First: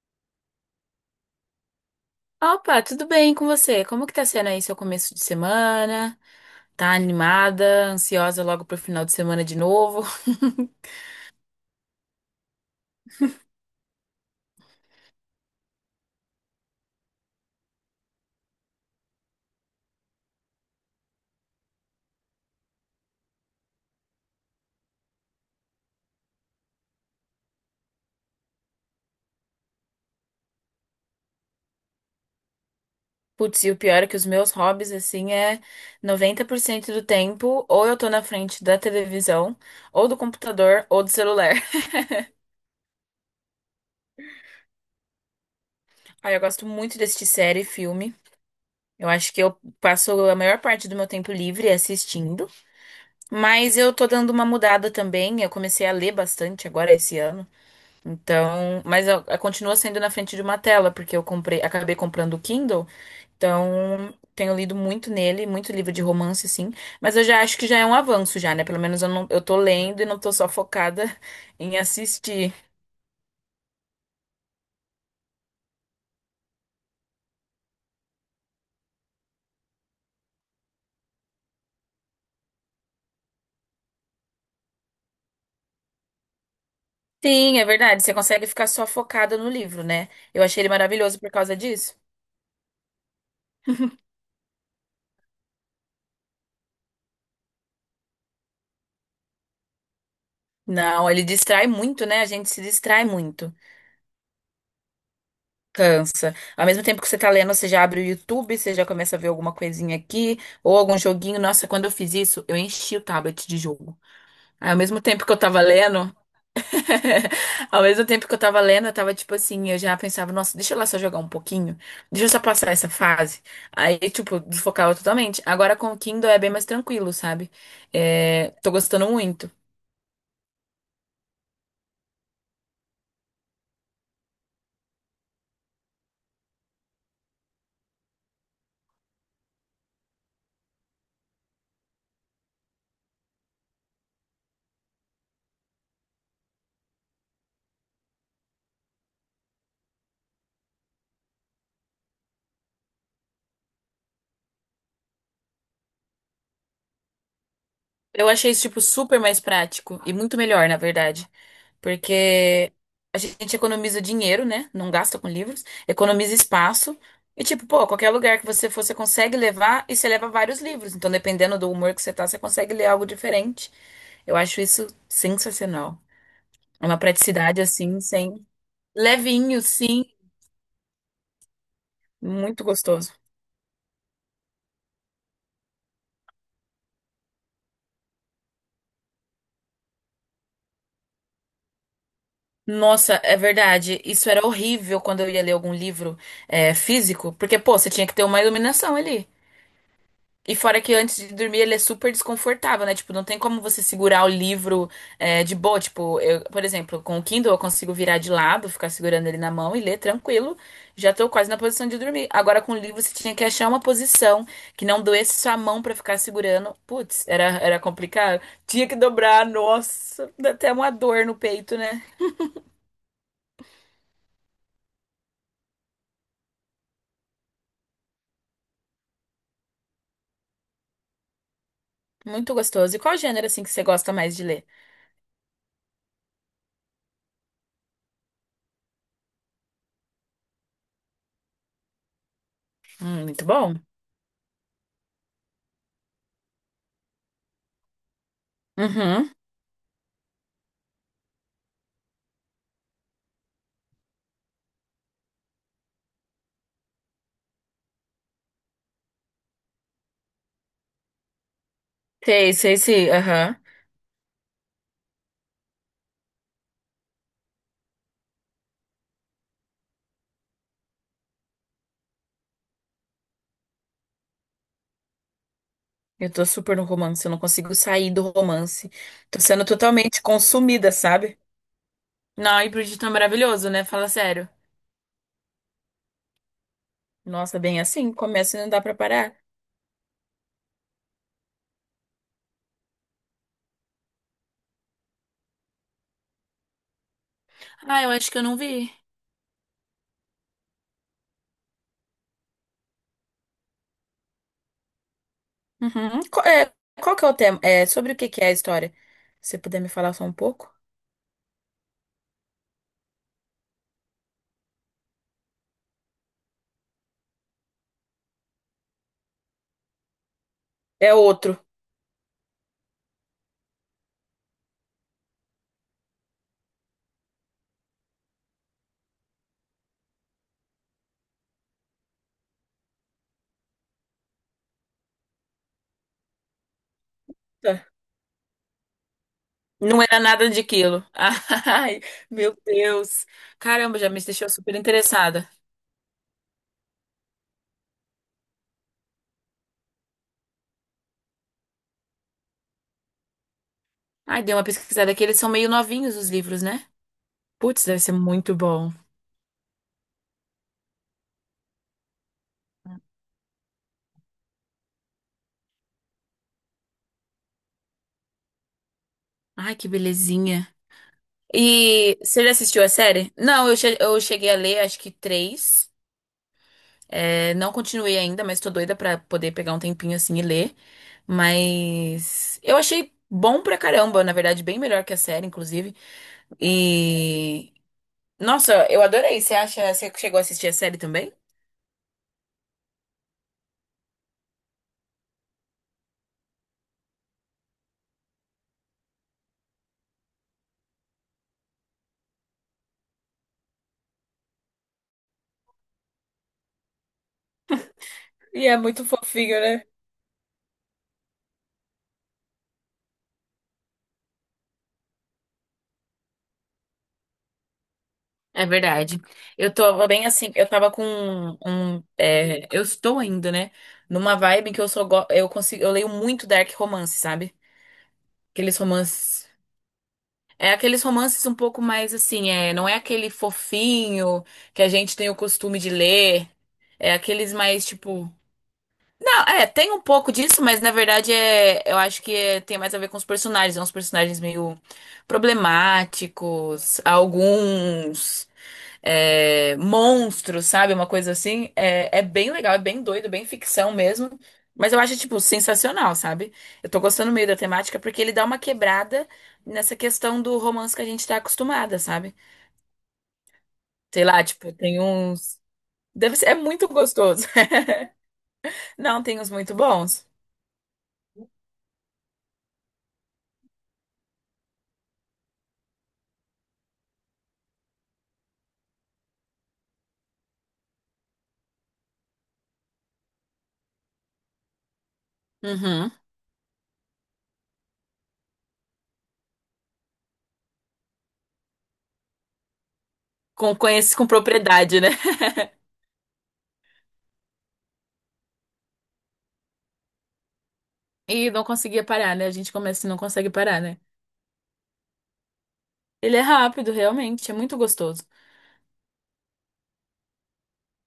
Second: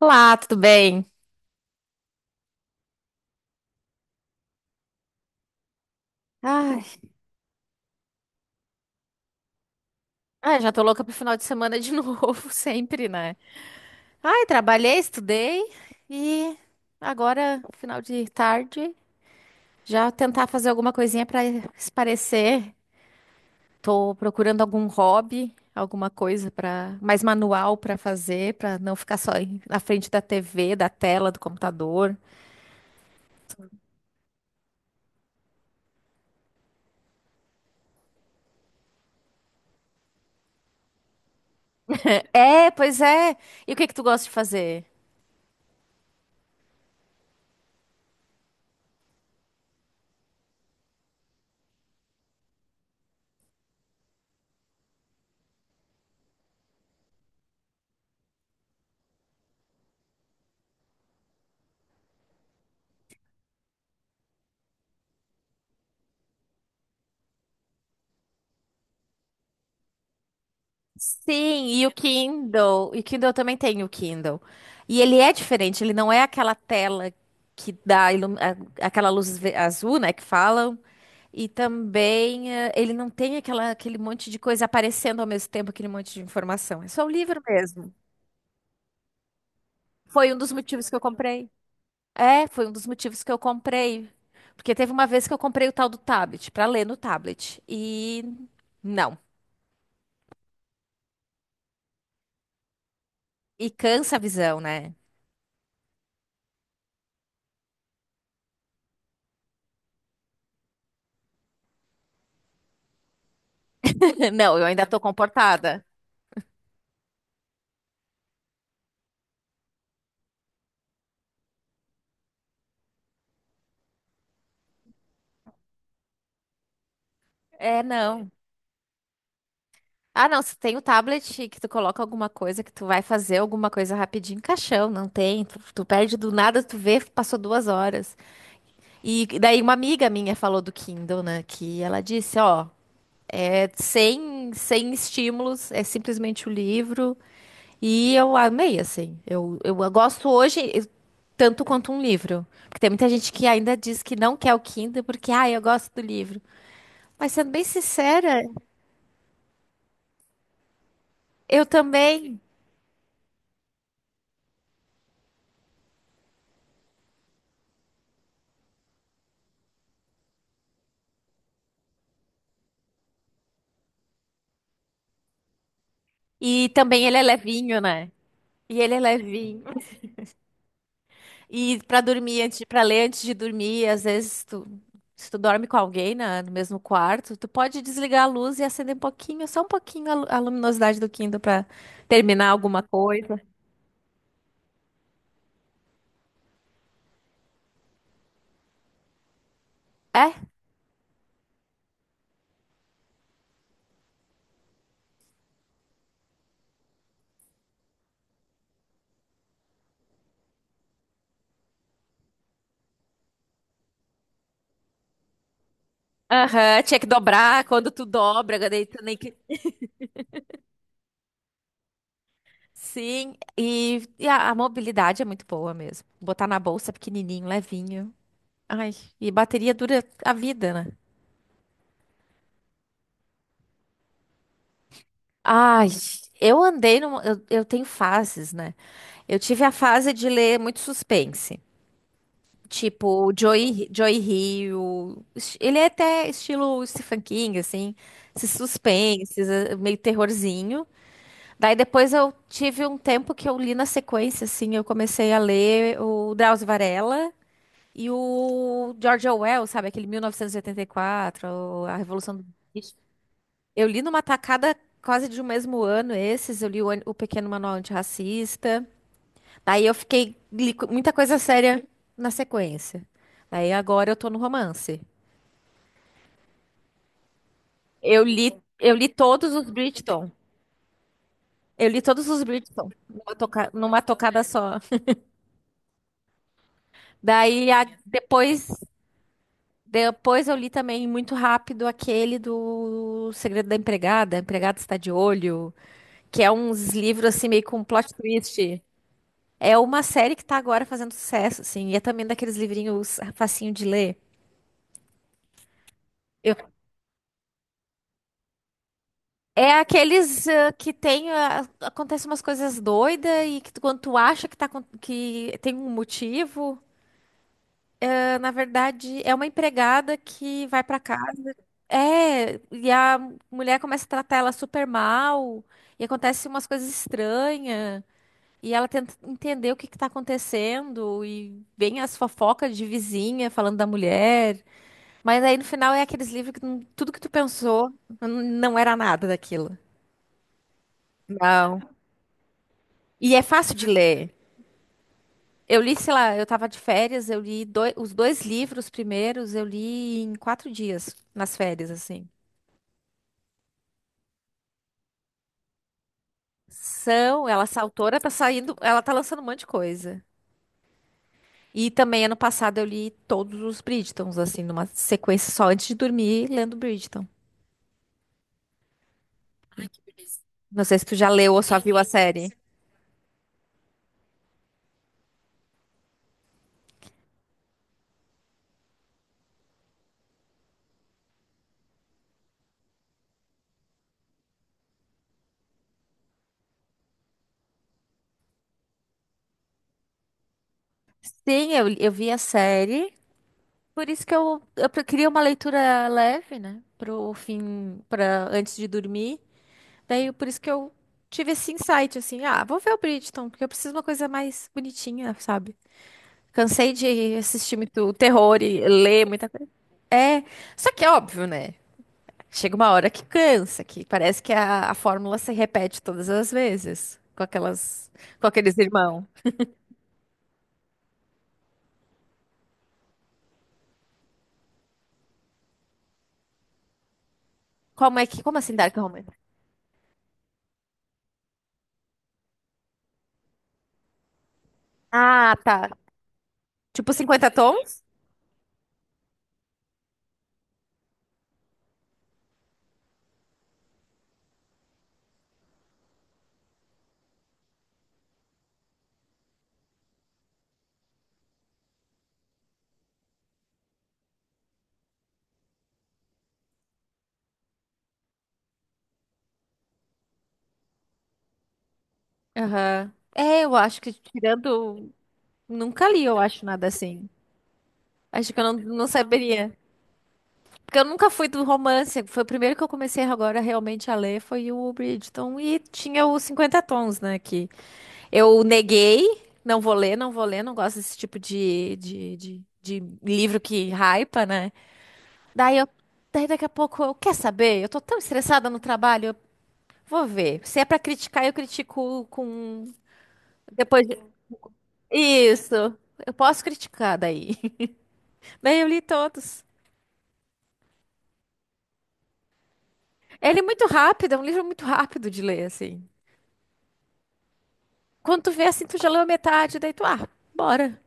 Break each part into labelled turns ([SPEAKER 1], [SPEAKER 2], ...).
[SPEAKER 1] Olá, tudo bem?
[SPEAKER 2] Opa, tudo bem com você? Como que tá sendo aí seu começo de semana?
[SPEAKER 1] Ai,
[SPEAKER 2] Tá animada, ansiosa logo pro final de semana de novo?
[SPEAKER 1] Já tô louca pro final de semana de novo, sempre, né? Ai, trabalhei, estudei e agora, final de tarde, já tentar fazer alguma coisinha pra espairecer. Tô procurando algum hobby, alguma coisa para mais manual pra fazer, pra não ficar só na frente da TV, da tela, do computador.
[SPEAKER 2] Putz, e o pior é que os meus hobbies, assim, é 90% do tempo, ou eu tô na frente da televisão, ou do computador, ou do celular.
[SPEAKER 1] É, pois é. E o que que tu gosta de fazer?
[SPEAKER 2] Aí eu gosto muito de assistir série e filme. Eu acho que eu passo a maior parte do meu tempo livre assistindo. Mas eu tô dando uma mudada também. Eu comecei a ler bastante agora esse ano. Então, mas continua sendo na frente de uma tela, porque eu comprei, acabei comprando o Kindle, então tenho lido muito nele, muito livro de romance, sim, mas eu já acho que já é um avanço já, né? Pelo menos eu não, eu tô lendo e não tô só focada
[SPEAKER 1] Sim,
[SPEAKER 2] em
[SPEAKER 1] e o
[SPEAKER 2] assistir.
[SPEAKER 1] Kindle. E o Kindle eu também tem o Kindle. E ele é diferente, ele não é aquela tela que dá aquela luz azul, né, que falam. E também ele não tem aquele monte de coisa aparecendo ao mesmo tempo, aquele monte de informação. É só o livro
[SPEAKER 2] Sim, é
[SPEAKER 1] mesmo.
[SPEAKER 2] verdade, você consegue ficar só focada no livro, né?
[SPEAKER 1] Foi um
[SPEAKER 2] Eu
[SPEAKER 1] dos
[SPEAKER 2] achei ele
[SPEAKER 1] motivos que eu
[SPEAKER 2] maravilhoso por
[SPEAKER 1] comprei.
[SPEAKER 2] causa disso.
[SPEAKER 1] É, foi um dos motivos que eu comprei. Porque teve uma vez que eu comprei o tal do tablet, pra ler no tablet. E não.
[SPEAKER 2] Não, ele distrai muito, né? A gente se distrai muito.
[SPEAKER 1] E cansa a visão, né?
[SPEAKER 2] Cansa. Ao mesmo tempo que você tá lendo, você já abre o YouTube, você já começa a ver alguma coisinha aqui, ou algum joguinho. Nossa, quando eu fiz isso, eu enchi o tablet de jogo.
[SPEAKER 1] Não, eu
[SPEAKER 2] Aí, ao
[SPEAKER 1] ainda tô
[SPEAKER 2] mesmo tempo que eu tava
[SPEAKER 1] comportada.
[SPEAKER 2] lendo, ao mesmo tempo que eu tava lendo, eu tava tipo assim, eu já pensava, nossa, deixa eu lá só jogar um pouquinho, deixa eu só passar essa fase. Aí, tipo, desfocava totalmente. Agora com o Kindle é bem mais tranquilo, sabe?
[SPEAKER 1] É, não.
[SPEAKER 2] É, tô gostando muito.
[SPEAKER 1] Ah, não, se tem o tablet que tu coloca alguma coisa, que tu vai fazer alguma coisa rapidinho, caixão, não tem. Tu perde do nada, tu vê, passou 2 horas. E daí uma amiga minha falou do Kindle, né? Que ela disse, ó, é sem estímulos, é simplesmente o livro. E eu amei, assim. Eu gosto hoje tanto quanto um livro. Porque tem muita gente que ainda diz que não quer o Kindle porque, ah, eu gosto do livro. Mas sendo bem
[SPEAKER 2] Eu
[SPEAKER 1] sincera,
[SPEAKER 2] achei isso, tipo, super mais prático e muito melhor, na verdade.
[SPEAKER 1] eu também.
[SPEAKER 2] Porque a gente economiza dinheiro, né? Não gasta com livros, economiza espaço. E, tipo, pô, qualquer lugar que você for, você consegue levar e você leva vários livros. Então, dependendo do humor que você tá, você consegue ler algo diferente. Eu acho isso sensacional.
[SPEAKER 1] E
[SPEAKER 2] É uma
[SPEAKER 1] também ele é
[SPEAKER 2] praticidade
[SPEAKER 1] levinho,
[SPEAKER 2] assim,
[SPEAKER 1] né?
[SPEAKER 2] sem.
[SPEAKER 1] E ele é
[SPEAKER 2] Levinho,
[SPEAKER 1] levinho.
[SPEAKER 2] sim,
[SPEAKER 1] E pra dormir antes,
[SPEAKER 2] muito
[SPEAKER 1] ler
[SPEAKER 2] gostoso.
[SPEAKER 1] antes de dormir, às vezes tu, se tu dorme com alguém no mesmo quarto, tu pode desligar a luz e acender um pouquinho, só um pouquinho a a luminosidade do Kindle pra terminar alguma
[SPEAKER 2] Nossa, é
[SPEAKER 1] coisa.
[SPEAKER 2] verdade. Isso era horrível quando eu ia ler algum livro é, físico, porque, pô, você tinha que ter uma iluminação ali.
[SPEAKER 1] É?
[SPEAKER 2] E fora que antes de dormir ele é super desconfortável, né? Tipo, não tem como você segurar o livro é, de boa. Tipo, eu, por exemplo, com o Kindle eu consigo virar de lado, ficar segurando ele na mão e ler tranquilo. Já tô quase na posição de dormir. Agora com o livro você tinha que achar uma posição que não doesse sua mão pra ficar segurando.
[SPEAKER 1] Aham, tinha que
[SPEAKER 2] Putz, era,
[SPEAKER 1] dobrar
[SPEAKER 2] era
[SPEAKER 1] quando tu
[SPEAKER 2] complicado.
[SPEAKER 1] dobra, daí
[SPEAKER 2] Tinha que
[SPEAKER 1] tu nem que...
[SPEAKER 2] dobrar, nossa, dá até uma dor no peito, né?
[SPEAKER 1] Sim, e a mobilidade é muito boa mesmo. Botar na bolsa pequenininho, levinho. Ai, e bateria dura a vida, né?
[SPEAKER 2] Muito gostoso. E qual gênero assim que você gosta mais de ler?
[SPEAKER 1] Ai, eu andei numa. Eu tenho fases, né? Eu tive a fase de ler muito suspense. Tipo,
[SPEAKER 2] Muito bom.
[SPEAKER 1] Joey Hill. Ele é até estilo Stephen King, assim. Esses
[SPEAKER 2] Uhum.
[SPEAKER 1] suspenses, meio terrorzinho. Daí depois eu tive um tempo que eu li na sequência, assim. Eu comecei a ler o Drauzio Varela e o George Orwell, sabe? Aquele 1984, A Revolução do.
[SPEAKER 2] Sei, sei, sei. Aham.
[SPEAKER 1] Eu li numa tacada quase de um mesmo ano esses, eu li o Pequeno Manual Antirracista. Daí eu fiquei, li muita coisa séria na sequência. Daí agora eu tô no romance.
[SPEAKER 2] Eu tô super no romance, eu não consigo sair do
[SPEAKER 1] Eu li,
[SPEAKER 2] romance.
[SPEAKER 1] eu li
[SPEAKER 2] Tô
[SPEAKER 1] todos
[SPEAKER 2] sendo
[SPEAKER 1] os
[SPEAKER 2] totalmente
[SPEAKER 1] Bridgerton.
[SPEAKER 2] consumida, sabe?
[SPEAKER 1] Eu li todos os
[SPEAKER 2] Não, e
[SPEAKER 1] Bridgerton
[SPEAKER 2] Bridgerton é maravilhoso, né?
[SPEAKER 1] numa
[SPEAKER 2] Fala
[SPEAKER 1] tocada
[SPEAKER 2] sério.
[SPEAKER 1] só.
[SPEAKER 2] Nossa,
[SPEAKER 1] Daí
[SPEAKER 2] bem assim, começa e
[SPEAKER 1] depois,
[SPEAKER 2] não dá pra parar.
[SPEAKER 1] depois eu li também muito rápido aquele do Segredo da Empregada, a Empregada Está de Olho, que é uns livros assim meio com
[SPEAKER 2] Ah,
[SPEAKER 1] plot
[SPEAKER 2] eu acho que eu não
[SPEAKER 1] twist.
[SPEAKER 2] vi.
[SPEAKER 1] É uma série que tá agora fazendo sucesso, assim, e é também daqueles livrinhos facinho de ler.
[SPEAKER 2] Uhum. Qual,
[SPEAKER 1] Eu-
[SPEAKER 2] é, qual que é o tema? É, sobre o que que é a história? Se você
[SPEAKER 1] É
[SPEAKER 2] puder me falar só um
[SPEAKER 1] aqueles
[SPEAKER 2] pouco.
[SPEAKER 1] que tem, ah, acontecem umas coisas doidas e que quando tu acha que, tá, que tem um motivo, ah, na verdade é uma empregada que vai pra
[SPEAKER 2] É
[SPEAKER 1] casa.
[SPEAKER 2] outro.
[SPEAKER 1] É, e a mulher começa a tratar ela super mal, e acontece umas coisas estranhas, e ela tenta entender o que que tá acontecendo, e vem as fofocas de vizinha falando da mulher. Mas aí no final é aqueles livros que tudo que tu
[SPEAKER 2] Tá.
[SPEAKER 1] pensou não era nada daquilo.
[SPEAKER 2] Não era nada de quilo.
[SPEAKER 1] Não.
[SPEAKER 2] Ai, meu Deus.
[SPEAKER 1] E é fácil de
[SPEAKER 2] Caramba, já me
[SPEAKER 1] ler.
[SPEAKER 2] deixou super interessada.
[SPEAKER 1] Eu li, sei lá, eu tava de férias, eu li os dois livros primeiros, eu li em 4 dias, nas férias, assim.
[SPEAKER 2] Ai, dei uma pesquisada aqui. Eles são meio novinhos os livros, né?
[SPEAKER 1] São, ela, essa
[SPEAKER 2] Putz, deve ser
[SPEAKER 1] autora tá
[SPEAKER 2] muito
[SPEAKER 1] saindo,
[SPEAKER 2] bom.
[SPEAKER 1] ela tá lançando um monte de coisa. E também ano passado eu li todos os Bridgertons, assim, numa sequência só antes de dormir, lendo Bridgerton.
[SPEAKER 2] Ai, que belezinha.
[SPEAKER 1] Não sei se tu já leu ou só viu a
[SPEAKER 2] E você já
[SPEAKER 1] série.
[SPEAKER 2] assistiu a série? Não, eu, eu cheguei a ler acho que três. É, não continuei ainda, mas tô doida pra poder pegar um tempinho assim e ler. Mas eu achei bom pra caramba, na verdade, bem melhor que a série, inclusive. E nossa, eu adorei. Você acha, você chegou a assistir a série também?
[SPEAKER 1] Sim, eu vi a série. Por isso que eu, eu queria uma leitura leve, né? Pro fim, para antes de dormir. Daí, por isso que eu tive esse insight, assim, ah, vou ver o Bridgerton, porque eu preciso de uma coisa mais bonitinha, sabe? Cansei de assistir muito terror
[SPEAKER 2] E é
[SPEAKER 1] e
[SPEAKER 2] muito
[SPEAKER 1] ler muita
[SPEAKER 2] fofinho,
[SPEAKER 1] coisa.
[SPEAKER 2] né?
[SPEAKER 1] É, só que é óbvio, né? Chega uma hora que cansa, que parece que a fórmula se repete todas as vezes com aquelas, com
[SPEAKER 2] É
[SPEAKER 1] aqueles
[SPEAKER 2] verdade.
[SPEAKER 1] irmãos.
[SPEAKER 2] Eu tô bem assim, eu tava com é, eu estou ainda, né, numa vibe que eu só eu consigo, eu leio muito dark romance, sabe?
[SPEAKER 1] Como é que, como
[SPEAKER 2] Aqueles
[SPEAKER 1] assim, Dark Romance?
[SPEAKER 2] romances É aqueles romances um pouco mais assim, é, não é aquele fofinho que a gente tem o
[SPEAKER 1] Ah,
[SPEAKER 2] costume
[SPEAKER 1] tá.
[SPEAKER 2] de ler,
[SPEAKER 1] Tipo
[SPEAKER 2] é
[SPEAKER 1] cinquenta
[SPEAKER 2] aqueles mais
[SPEAKER 1] tons?
[SPEAKER 2] tipo, não, é, tem um pouco disso, mas na verdade é, eu acho tem mais a ver com os personagens, é uns personagens meio problemáticos, alguns é, monstros, sabe? Uma coisa assim. É, é bem legal, é bem doido, bem ficção mesmo. Mas eu acho, tipo, sensacional, sabe? Eu tô gostando meio da temática porque ele dá uma quebrada nessa questão do romance que a gente tá acostumada, sabe?
[SPEAKER 1] Aham. É, eu acho que
[SPEAKER 2] Sei lá, tipo, tem
[SPEAKER 1] tirando.
[SPEAKER 2] uns.
[SPEAKER 1] Nunca li,
[SPEAKER 2] Deve
[SPEAKER 1] eu
[SPEAKER 2] ser... É
[SPEAKER 1] acho, nada
[SPEAKER 2] muito
[SPEAKER 1] assim.
[SPEAKER 2] gostoso.
[SPEAKER 1] Acho que eu não, não
[SPEAKER 2] Não, tem uns muito
[SPEAKER 1] saberia.
[SPEAKER 2] bons.
[SPEAKER 1] Porque eu nunca fui do romance. Foi o primeiro que eu comecei agora realmente a ler, foi o Bridgerton. E tinha os Cinquenta tons, né? Que eu neguei, não vou ler, não vou ler, não gosto desse tipo de livro que hypa, né? Daí eu.
[SPEAKER 2] Uhum.
[SPEAKER 1] Daí daqui a pouco eu quer saber? Eu tô tão estressada no trabalho, eu vou ver. Se é pra criticar, eu critico com
[SPEAKER 2] Com,
[SPEAKER 1] depois.
[SPEAKER 2] conhece com propriedade, né?
[SPEAKER 1] Isso. Eu posso criticar daí. Daí eu li todos.
[SPEAKER 2] E não conseguia parar, né? A gente começa e não
[SPEAKER 1] É,
[SPEAKER 2] consegue
[SPEAKER 1] ele é
[SPEAKER 2] parar,
[SPEAKER 1] muito
[SPEAKER 2] né?
[SPEAKER 1] rápido, é um livro muito rápido de ler, assim.
[SPEAKER 2] Ele é rápido, realmente, é muito gostoso.
[SPEAKER 1] Quando tu vê assim, tu já leu a metade, daí tu, ah, bora.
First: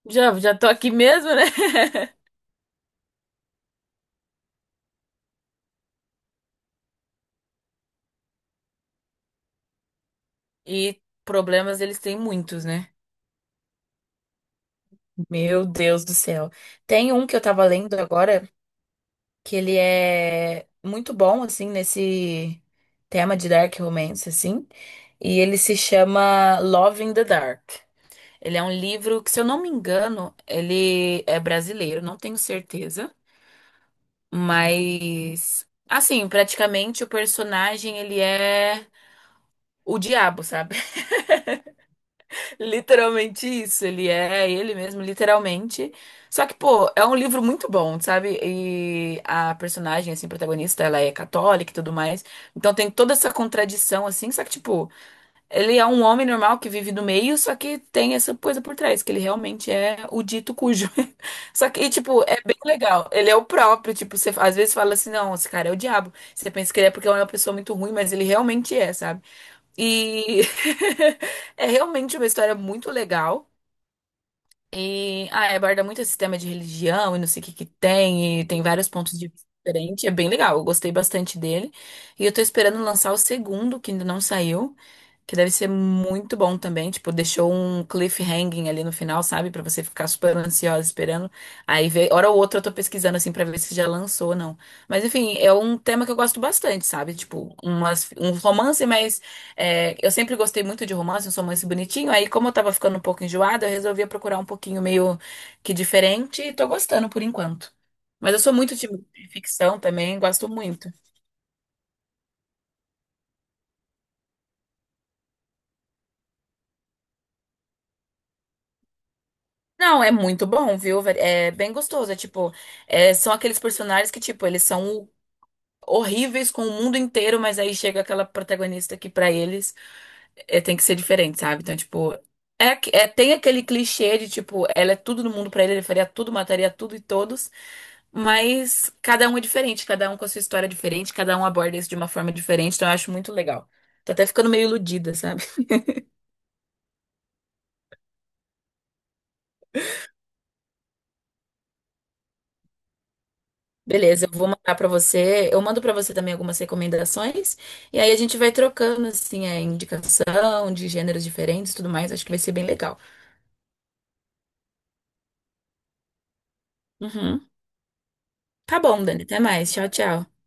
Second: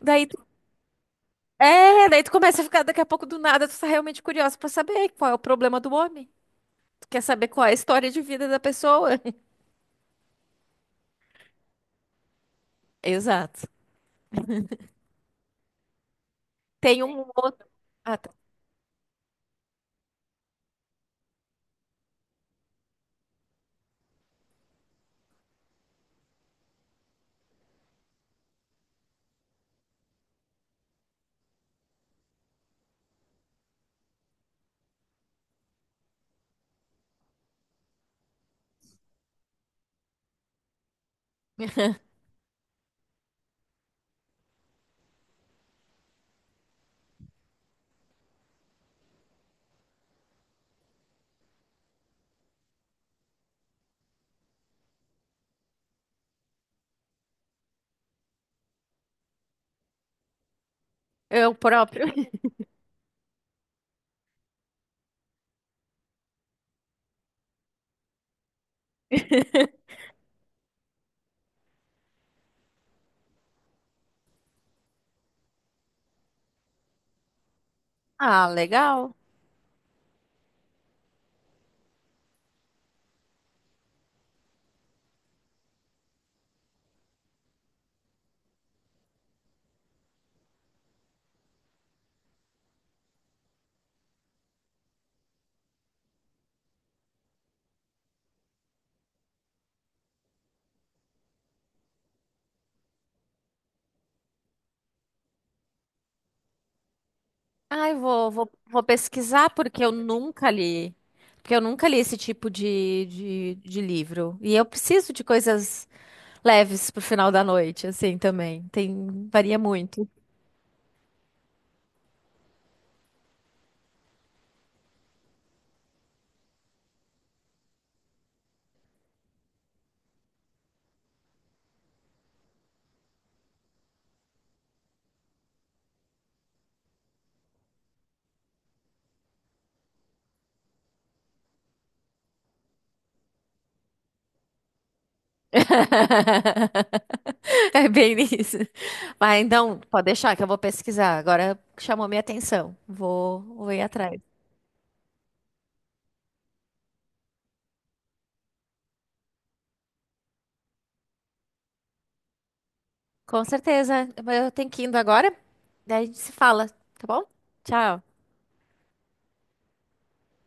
[SPEAKER 1] Daí
[SPEAKER 2] Já,
[SPEAKER 1] tu,
[SPEAKER 2] já tô aqui mesmo, né?
[SPEAKER 1] é, daí tu começa a ficar daqui a pouco do nada, tu tá realmente curioso pra saber qual é o problema do homem. Tu quer saber qual é a história de vida da pessoa.
[SPEAKER 2] E problemas eles têm muitos, né?
[SPEAKER 1] Exato.
[SPEAKER 2] Meu Deus do céu.
[SPEAKER 1] Tem
[SPEAKER 2] Tem
[SPEAKER 1] um
[SPEAKER 2] um que eu tava
[SPEAKER 1] outro.
[SPEAKER 2] lendo
[SPEAKER 1] Ah, tá.
[SPEAKER 2] agora, que ele é muito bom, assim, nesse tema de dark romance, assim. E ele se chama Love in the Dark. Ele é um livro que, se eu não me engano, ele é brasileiro, não tenho certeza. Mas, assim, praticamente o personagem, ele é o diabo, sabe? Literalmente isso, ele é ele mesmo, literalmente. Só que, pô, é um livro muito bom, sabe? E a personagem, assim, protagonista, ela é católica e tudo mais. Então tem toda essa contradição, assim. Só que, tipo, ele é um homem normal que vive no meio, só que tem essa coisa por trás, que ele realmente é o dito cujo.
[SPEAKER 1] É
[SPEAKER 2] Só que, e,
[SPEAKER 1] próprio.
[SPEAKER 2] tipo, é bem legal. Ele é o próprio, tipo, você às vezes fala assim, não, esse cara é o diabo. Você pensa que ele é porque ele é uma pessoa muito ruim, mas ele realmente é, sabe? E é realmente uma história muito legal. E ah, aborda muito esse tema de religião e não sei o que que tem, e
[SPEAKER 1] Ah,
[SPEAKER 2] tem vários
[SPEAKER 1] legal.
[SPEAKER 2] pontos de vista diferentes. É bem legal, eu gostei bastante dele. E eu tô esperando lançar o segundo, que ainda não saiu. Que deve ser muito bom também. Tipo, deixou um cliffhanging ali no final, sabe? Pra você ficar super ansiosa esperando. Aí, vê, hora ou outra, eu tô pesquisando assim pra ver se já lançou ou não. Mas, enfim, é um tema que eu gosto bastante, sabe? Tipo, umas, um romance, mas é, eu sempre gostei muito de romance, um romance bonitinho. Aí, como eu tava ficando um pouco enjoada, eu resolvia procurar um pouquinho meio que diferente e tô gostando por enquanto.
[SPEAKER 1] Ai,
[SPEAKER 2] Mas eu sou muito
[SPEAKER 1] vou
[SPEAKER 2] de
[SPEAKER 1] pesquisar
[SPEAKER 2] ficção
[SPEAKER 1] porque eu
[SPEAKER 2] também, gosto
[SPEAKER 1] nunca
[SPEAKER 2] muito.
[SPEAKER 1] li. Porque eu nunca li esse tipo de livro. E eu preciso de coisas leves pro final da noite, assim, também. Tem, varia
[SPEAKER 2] Não,
[SPEAKER 1] muito.
[SPEAKER 2] é muito bom, viu? Velho? É bem gostoso. É tipo, é, são aqueles personagens que, tipo, eles são horríveis com o mundo inteiro, mas aí chega aquela protagonista que pra eles é, tem que ser diferente, sabe? Então, tipo, é, tem aquele clichê de, tipo, ela é tudo no mundo pra ele, ele faria tudo, mataria tudo e todos, mas cada um é diferente, cada um com a sua história é diferente, cada um aborda isso de uma forma diferente, então eu acho muito legal. Tô até ficando meio iludida, sabe?
[SPEAKER 1] É bem isso. Mas então, pode deixar que eu vou pesquisar. Agora chamou minha atenção. Vou ir atrás.
[SPEAKER 2] Beleza, eu vou mandar pra você. Eu mando pra você também algumas recomendações e aí a gente vai trocando assim a indicação de gêneros diferentes, e tudo mais. Acho que vai ser bem legal.
[SPEAKER 1] Com certeza. Eu tenho que ir indo agora. Daí a gente se fala, tá bom?
[SPEAKER 2] Uhum.
[SPEAKER 1] Tchau.
[SPEAKER 2] Tá bom, Dani. Até mais. Tchau, tchau.